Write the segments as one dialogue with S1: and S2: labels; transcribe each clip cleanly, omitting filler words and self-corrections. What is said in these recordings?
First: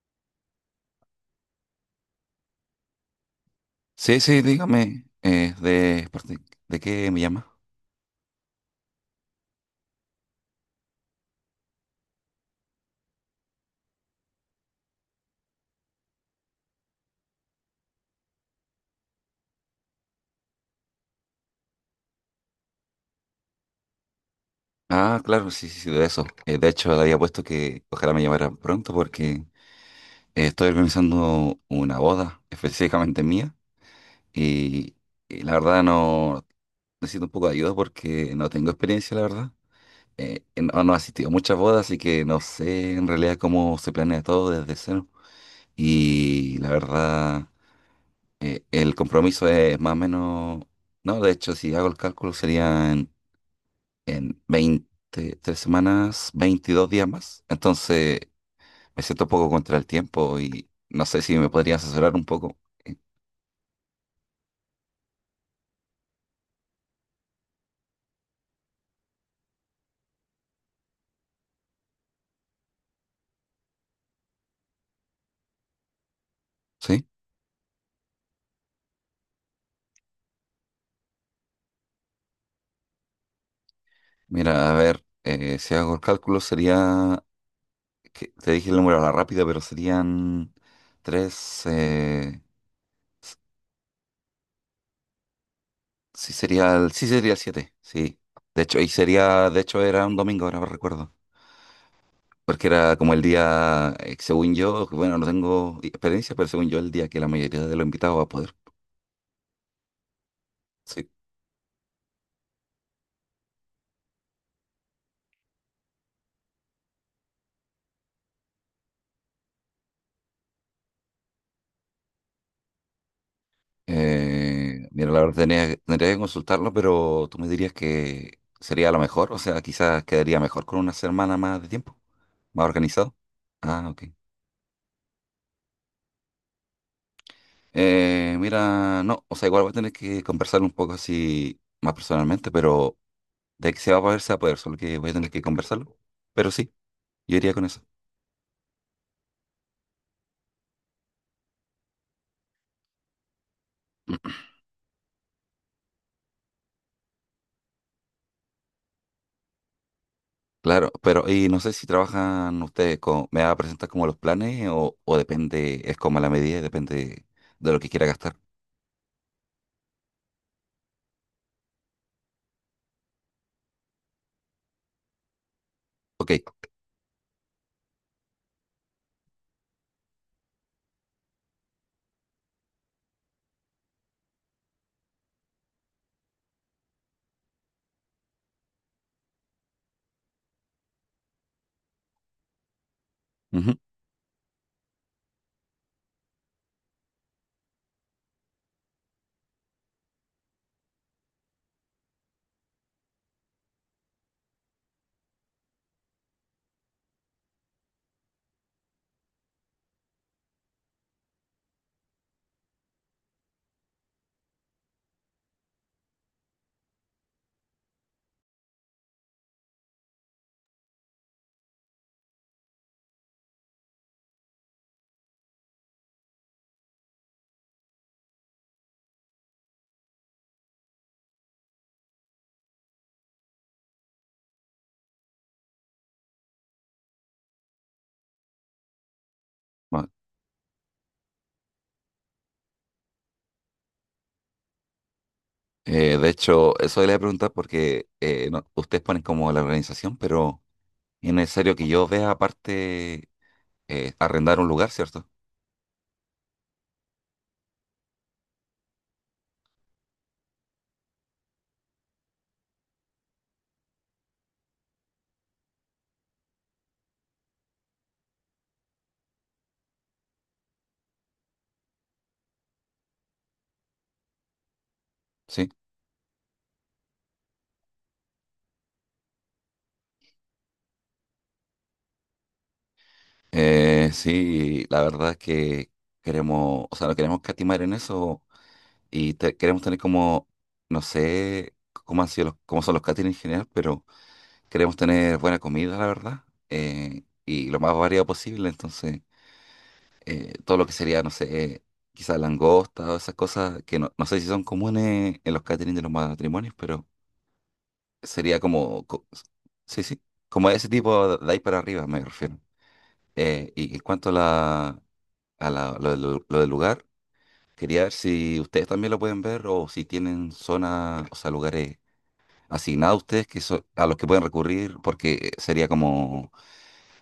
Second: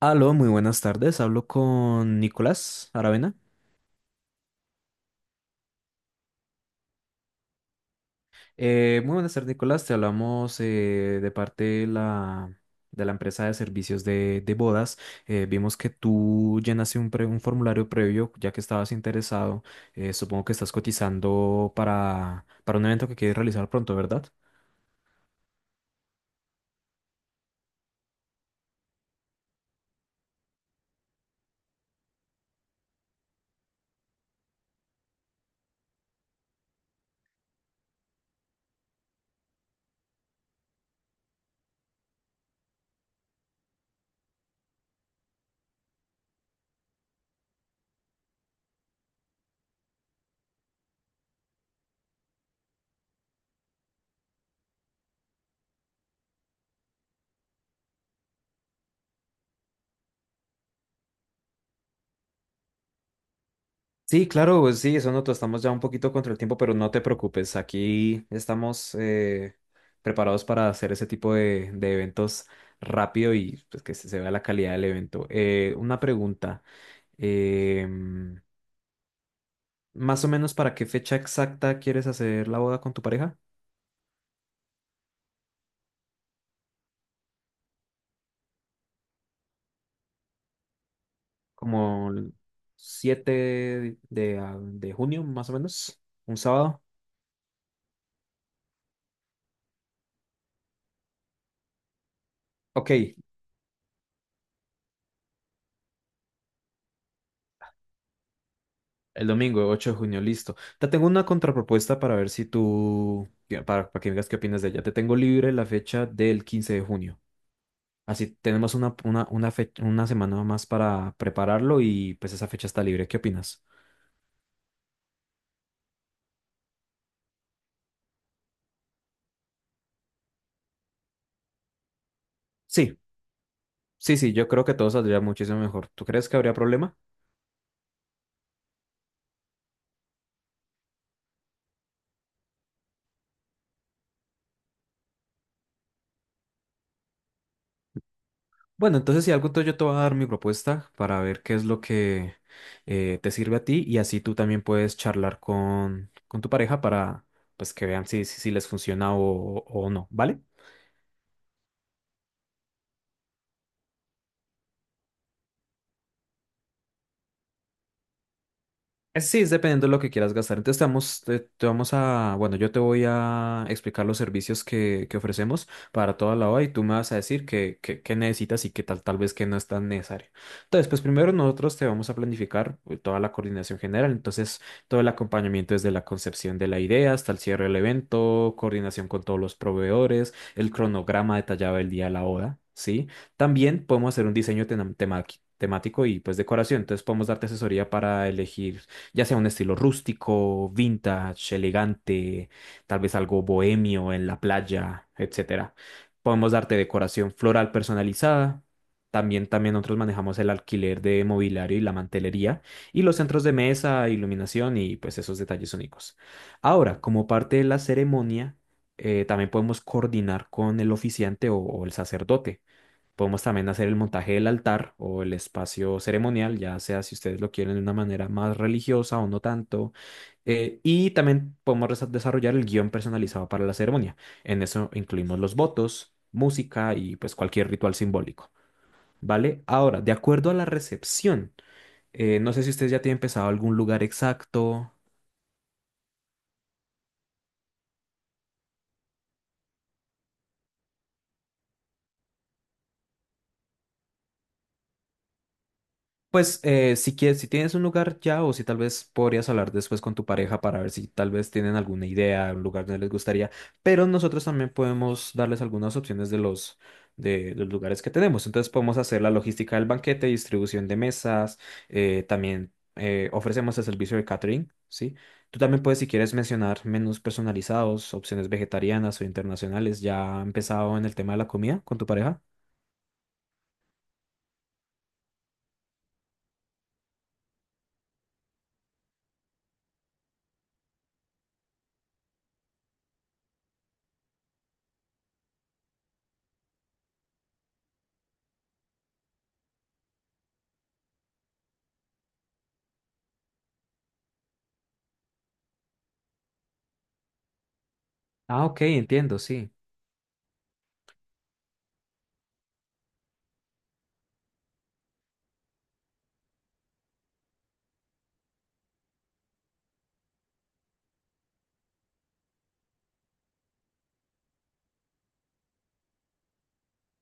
S1: Aló, muy buenas tardes. Hablo con Nicolás Aravena.
S2: Sí, sí, dígame, ¿de qué me llama?
S1: Muy buenas tardes, Nicolás. Te hablamos de parte de la empresa de servicios de bodas. Vimos que tú llenaste un formulario previo, ya que estabas interesado. Supongo que estás cotizando para un evento que quieres realizar pronto, ¿verdad?
S2: Ah, claro, sí, sí, sí, de eso. De hecho, le había puesto que ojalá me llamara pronto porque estoy organizando una boda específicamente mía y, y la verdad no necesito un poco de ayuda porque no tengo experiencia, la verdad. No, no he asistido a muchas bodas, así que no sé en realidad cómo se planea todo desde cero. Y la verdad, el compromiso es más o menos. No, de hecho, si hago el cálculo serían en 23 semanas, 22 días más. Entonces me siento un poco contra el tiempo y no sé si me podría asesorar un poco. Eh,
S1: Sí, claro, pues sí, eso nosotros estamos ya un poquito contra el tiempo, pero no te preocupes, aquí estamos preparados para hacer ese tipo de eventos rápido y pues, se vea la calidad del evento. Una pregunta,
S2: ¿Sí?
S1: em, más o menos ¿para qué fecha exacta quieres hacer la boda con tu pareja?
S2: Mira, a ver, si hago el cálculo sería, que te dije el número a la rápida, pero serían tres,
S1: ¿Como el 7 de junio, más o menos?
S2: sí
S1: ¿Un
S2: sería,
S1: sábado?
S2: sí sería siete, sí. De hecho, y sería, de hecho era un domingo, ahora me recuerdo. Porque
S1: Ok,
S2: era como el día, según yo, bueno, no tengo experiencia, pero según yo, el día que la mayoría de los invitados va a poder.
S1: el domingo, 8 de junio, listo. Te tengo
S2: Sí.
S1: una contrapropuesta para ver si para que me digas qué opinas de ella. Te tengo libre la fecha del 15 de junio. Así tenemos una semana más para prepararlo y pues esa fecha está libre. ¿Qué opinas?
S2: Mira, la verdad tendría que consultarlo, pero tú me dirías que sería lo mejor, o sea, quizás quedaría mejor con una semana más de tiempo, más
S1: Sí,
S2: organizado. Ah, ok.
S1: sí, sí, yo creo que todo saldría muchísimo mejor. ¿Tú crees que habría problema?
S2: Mira, no, o sea, igual voy a tener que conversar un poco así más personalmente, pero de que se va a poder, se va a poder, solo que voy a tener que conversarlo. Pero sí, yo iría con eso.
S1: Bueno, entonces si algo, entonces yo te voy a dar mi propuesta para ver qué es lo que te sirve a ti y así tú también puedes charlar con tu pareja para pues que vean si, si les funciona o no, ¿vale?
S2: Claro, pero y no sé si trabajan ustedes con, me va a presentar como los planes o depende, es como a la medida, y depende de lo que quiera gastar.
S1: Sí, es dependiendo de lo que quieras gastar. Entonces te vamos a, bueno, yo te voy a explicar los servicios que ofrecemos para toda la
S2: Ok.
S1: OA y tú me vas a decir qué necesitas y qué tal, tal vez que no es tan necesario. Entonces, pues primero nosotros te vamos a planificar toda la coordinación general, entonces todo el acompañamiento desde la concepción de la idea hasta el cierre del evento, coordinación con todos los proveedores, el cronograma detallado del día de la boda, ¿sí?
S2: Ujú.
S1: También podemos hacer un diseño temático y pues decoración. Entonces podemos darte asesoría para elegir ya sea un estilo rústico, vintage, elegante, tal vez algo bohemio en la playa, etcétera. Podemos darte decoración floral personalizada. También, también nosotros manejamos el alquiler de mobiliario y la mantelería y los centros de mesa, iluminación y pues esos detalles únicos. Ahora, como parte de la ceremonia, también podemos coordinar con el oficiante o el sacerdote. Podemos también hacer el montaje del altar o el espacio ceremonial, ya sea si ustedes lo quieren de una manera más religiosa o no tanto. Y también podemos desarrollar el guión personalizado para la ceremonia. En eso incluimos los votos, música y pues cualquier ritual simbólico, ¿vale? Ahora, de acuerdo a la recepción, no sé si ustedes ya tienen pensado algún lugar exacto.
S2: De hecho, eso le voy a preguntar porque ustedes ponen como la organización, pero es necesario que yo vea aparte arrendar un lugar, ¿cierto?
S1: Pues si quieres, si tienes un lugar ya o si tal vez podrías hablar después con tu pareja para ver si tal vez tienen alguna idea, un lugar donde les gustaría, pero nosotros también podemos darles algunas opciones los lugares que tenemos. Entonces podemos hacer la logística del banquete, distribución de mesas, también ofrecemos el servicio de catering, ¿sí? Tú
S2: Sí.
S1: también puedes, si quieres, mencionar menús personalizados, opciones vegetarianas o internacionales. ¿Ya ha empezado en el tema de la comida con tu pareja?
S2: Sí, la verdad es que queremos, o sea, no queremos catimar en eso y queremos tener como, no sé cómo son los catering en general, pero queremos tener buena comida, la verdad, y lo más variado posible, entonces. Todo lo que sería, no sé, quizás langosta o esas cosas que no, no sé si son comunes en los catering de los matrimonios, pero sería
S1: Ah, ok,
S2: como,
S1: entiendo, sí.
S2: sí, sí, como ese tipo de ahí para arriba me refiero. Y en cuanto a la, lo del lugar, quería ver si ustedes también lo pueden ver o si tienen zonas, o sea, lugares asignados a ustedes que a los que pueden recurrir, porque sería como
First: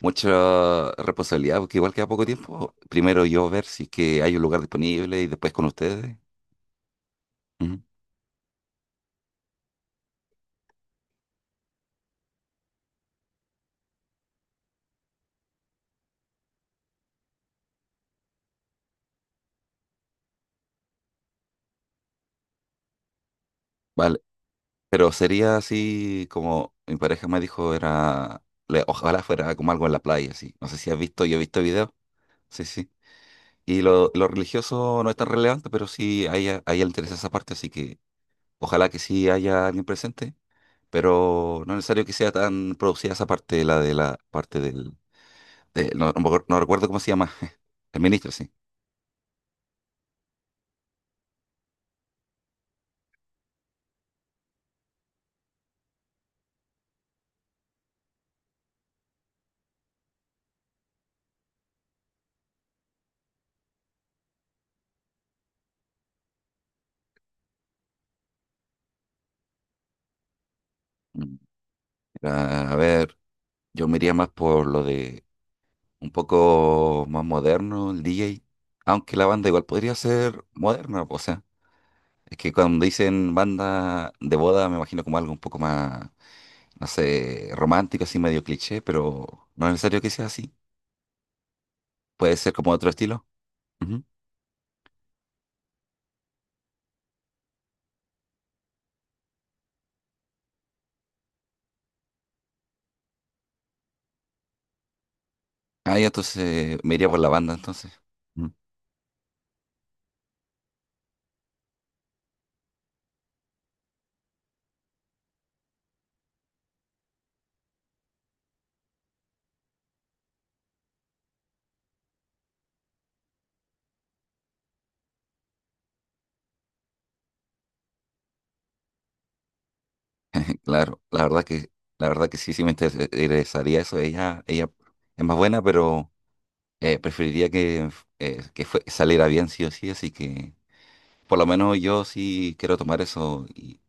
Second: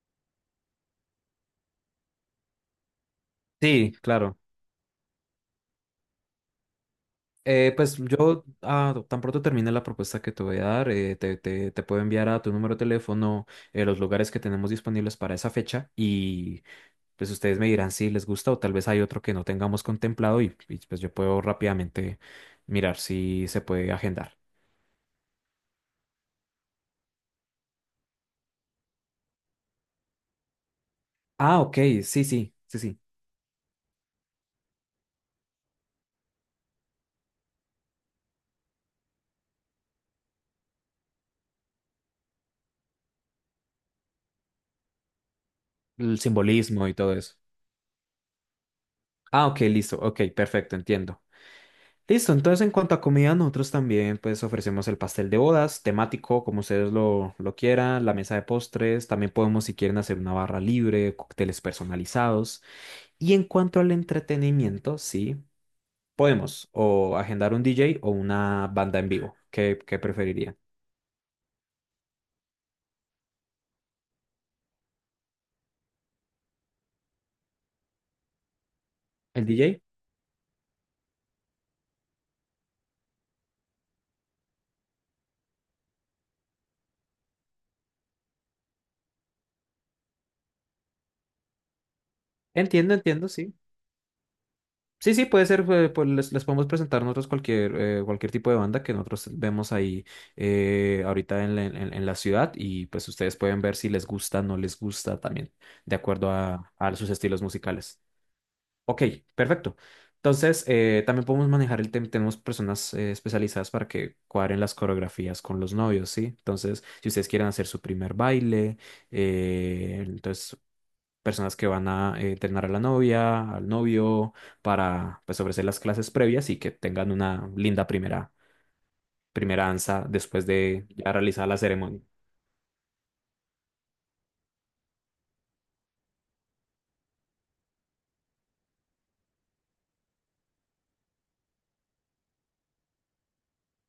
S2: mucha responsabilidad, porque igual queda poco tiempo. Primero yo ver si es
S1: Sí,
S2: que hay
S1: claro.
S2: un lugar disponible y después con ustedes. Ujú.
S1: Pues yo ah, tan pronto termine la propuesta que te voy a dar, te puedo enviar a tu número de teléfono los lugares que tenemos disponibles para esa fecha y pues ustedes me dirán si les gusta o tal vez hay otro que no tengamos contemplado pues yo puedo rápidamente mirar si se puede
S2: Vale,
S1: agendar.
S2: pero sería así como mi pareja me dijo, era, ojalá fuera como algo en la playa, así. No sé si has visto, yo he
S1: Ah,
S2: visto
S1: ok,
S2: videos,
S1: sí, sí,
S2: sí,
S1: sí,
S2: sí.
S1: sí,
S2: Y lo religioso no es tan relevante, pero sí a ella le interesa esa parte, así que ojalá que sí haya alguien presente, pero no es necesario que sea tan producida esa parte, la de la parte del. No,
S1: el
S2: no me acuerdo, no recuerdo
S1: simbolismo y
S2: cómo se
S1: todo
S2: llama,
S1: eso.
S2: el ministro, sí.
S1: Ah, ok, listo, ok, perfecto, entiendo. Listo, entonces en cuanto a comida, nosotros también pues ofrecemos el pastel de bodas, temático, como ustedes lo quieran, la mesa de postres, también podemos si quieren hacer una barra libre, cócteles personalizados. Y en cuanto al entretenimiento, sí, podemos o agendar un DJ o una banda en vivo. Qué preferiría?
S2: Mm. A ver, yo me iría más por lo de un poco más moderno, el DJ. Aunque la
S1: ¿El
S2: banda igual
S1: DJ?
S2: podría ser moderna, o sea, es que cuando dicen banda de boda me imagino como algo un poco más, no sé, romántico, así medio cliché, pero no es necesario que sea así. Puede ser como otro
S1: Entiendo,
S2: estilo.
S1: entiendo, sí.
S2: Ujú.
S1: Sí, sí, puede ser, pues les podemos presentar nosotros cualquier, cualquier tipo de banda que nosotros vemos ahí ahorita en la ciudad y pues ustedes pueden ver si les gusta, no les gusta también, de
S2: Ah, ya
S1: acuerdo
S2: entonces me
S1: a
S2: iría
S1: sus
S2: por la
S1: estilos
S2: banda entonces.
S1: musicales.
S2: Ujú.
S1: Ok, perfecto. Entonces, también podemos manejar el tema, tenemos personas especializadas para que cuadren las coreografías con los novios, ¿sí? Entonces, si ustedes quieren hacer su primer baile, entonces personas que van a entrenar a la novia, al novio, para pues ofrecer las clases previas y que tengan una linda primera danza después de
S2: Claro,
S1: ya
S2: la verdad
S1: realizar la
S2: que,
S1: ceremonia.
S2: la verdad que sí, sí me interesaría eso. Ella es más buena, pero preferiría que saliera bien sí o sí, así que por lo menos yo sí quiero tomar eso y,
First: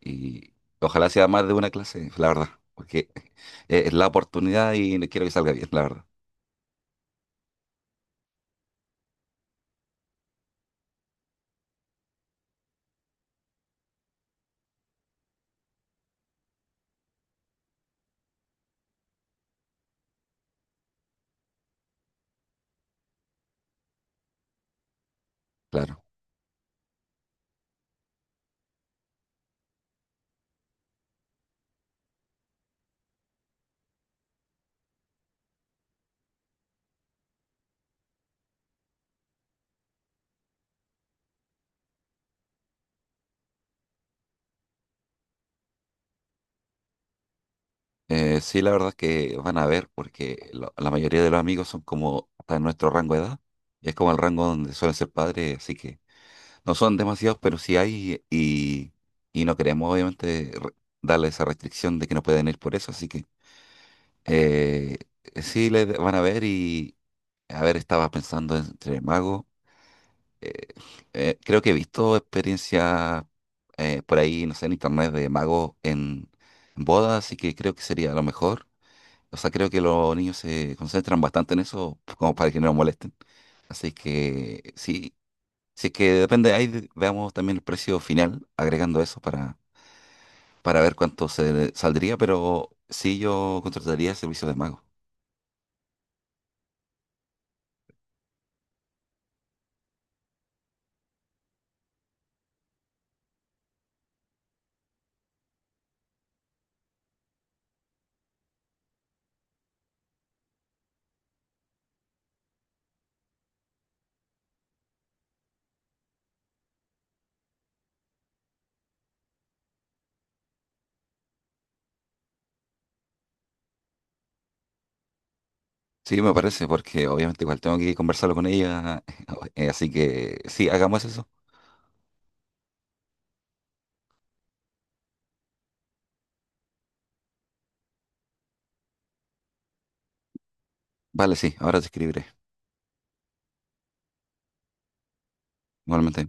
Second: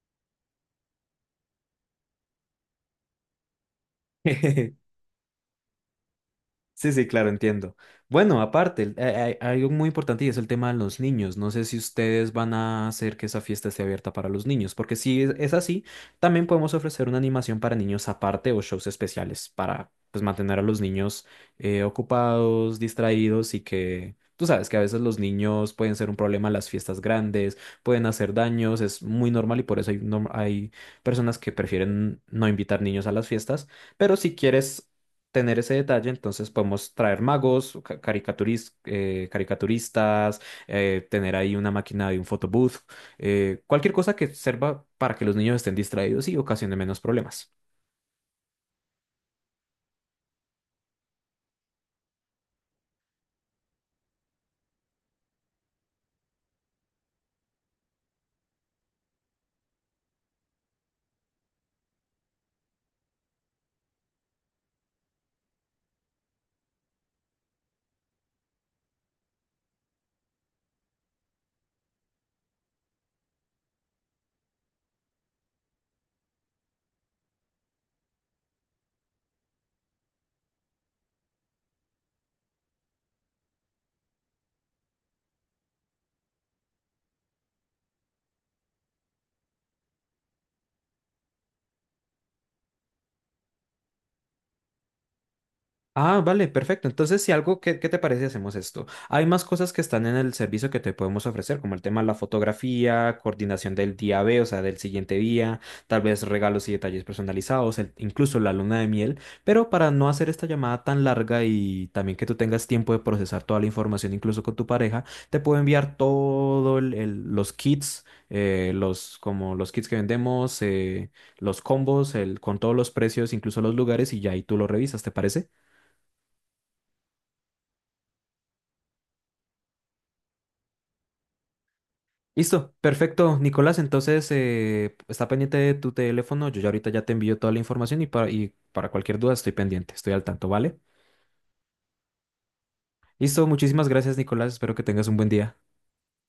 S2: y ojalá sea más de una clase, la verdad, porque es la oportunidad y no quiero que salga bien, la verdad,
S1: Sí, sí, claro, entiendo. Bueno, aparte, hay algo muy importante y es el tema de los niños. No sé si ustedes van a hacer que esa fiesta esté abierta para los niños, porque si es así, también podemos ofrecer una animación para niños aparte o shows especiales para pues, mantener a los niños ocupados, distraídos y que tú sabes que a veces los niños pueden
S2: claro.
S1: ser un problema en las fiestas grandes, pueden hacer daños, es muy normal y por eso hay personas que prefieren no invitar niños a las fiestas. Pero si quieres tener ese detalle, entonces podemos traer magos, caricaturistas, tener ahí una máquina de un photobooth, cualquier cosa que sirva para que los niños estén distraídos y ocasione menos problemas.
S2: Sí, la verdad es que van a ver, porque la mayoría de los amigos son como hasta en nuestro rango de edad, y es como el rango donde suelen ser padres, así que no son demasiados, pero sí hay y no queremos obviamente darle esa restricción de que no pueden ir por eso, así que. Eh, sí, le van a ver y, a ver, estaba pensando entre magos. eh, Creo que he visto experiencias por ahí, no sé, en internet de magos en bodas, así que creo que sería lo mejor. O sea, creo que los niños se concentran bastante en eso, pues, como para que no los molesten. Así que sí, sí que depende, ahí veamos también el precio final, agregando eso para ver cuánto se saldría, pero sí yo contrataría servicios de mago.
S1: Ah, vale, perfecto. Entonces, si algo, qué te parece si hacemos esto? Hay más cosas que están en el servicio que te podemos ofrecer, como el tema de la fotografía, coordinación del día B, o sea, del siguiente día, tal vez regalos y detalles personalizados, incluso la luna de miel, pero para no hacer esta llamada tan larga y también que tú tengas tiempo de procesar toda la información, incluso con tu pareja, te puedo enviar los kits, como los kits que vendemos, los combos, el, con todos los precios, incluso los lugares, y ya ahí tú lo revisas, ¿te parece?
S2: Sí, me parece, porque obviamente igual tengo que conversarlo con ella, así que sí, hagamos eso.
S1: Listo, perfecto, Nicolás. Entonces, está pendiente de tu teléfono. Yo ya ahorita ya te envío toda la información y para cualquier duda estoy pendiente, estoy al tanto, ¿vale?
S2: Vale, sí, ahora te escribiré,
S1: Listo, muchísimas gracias, Nicolás. Espero que tengas un buen día.
S2: igualmente.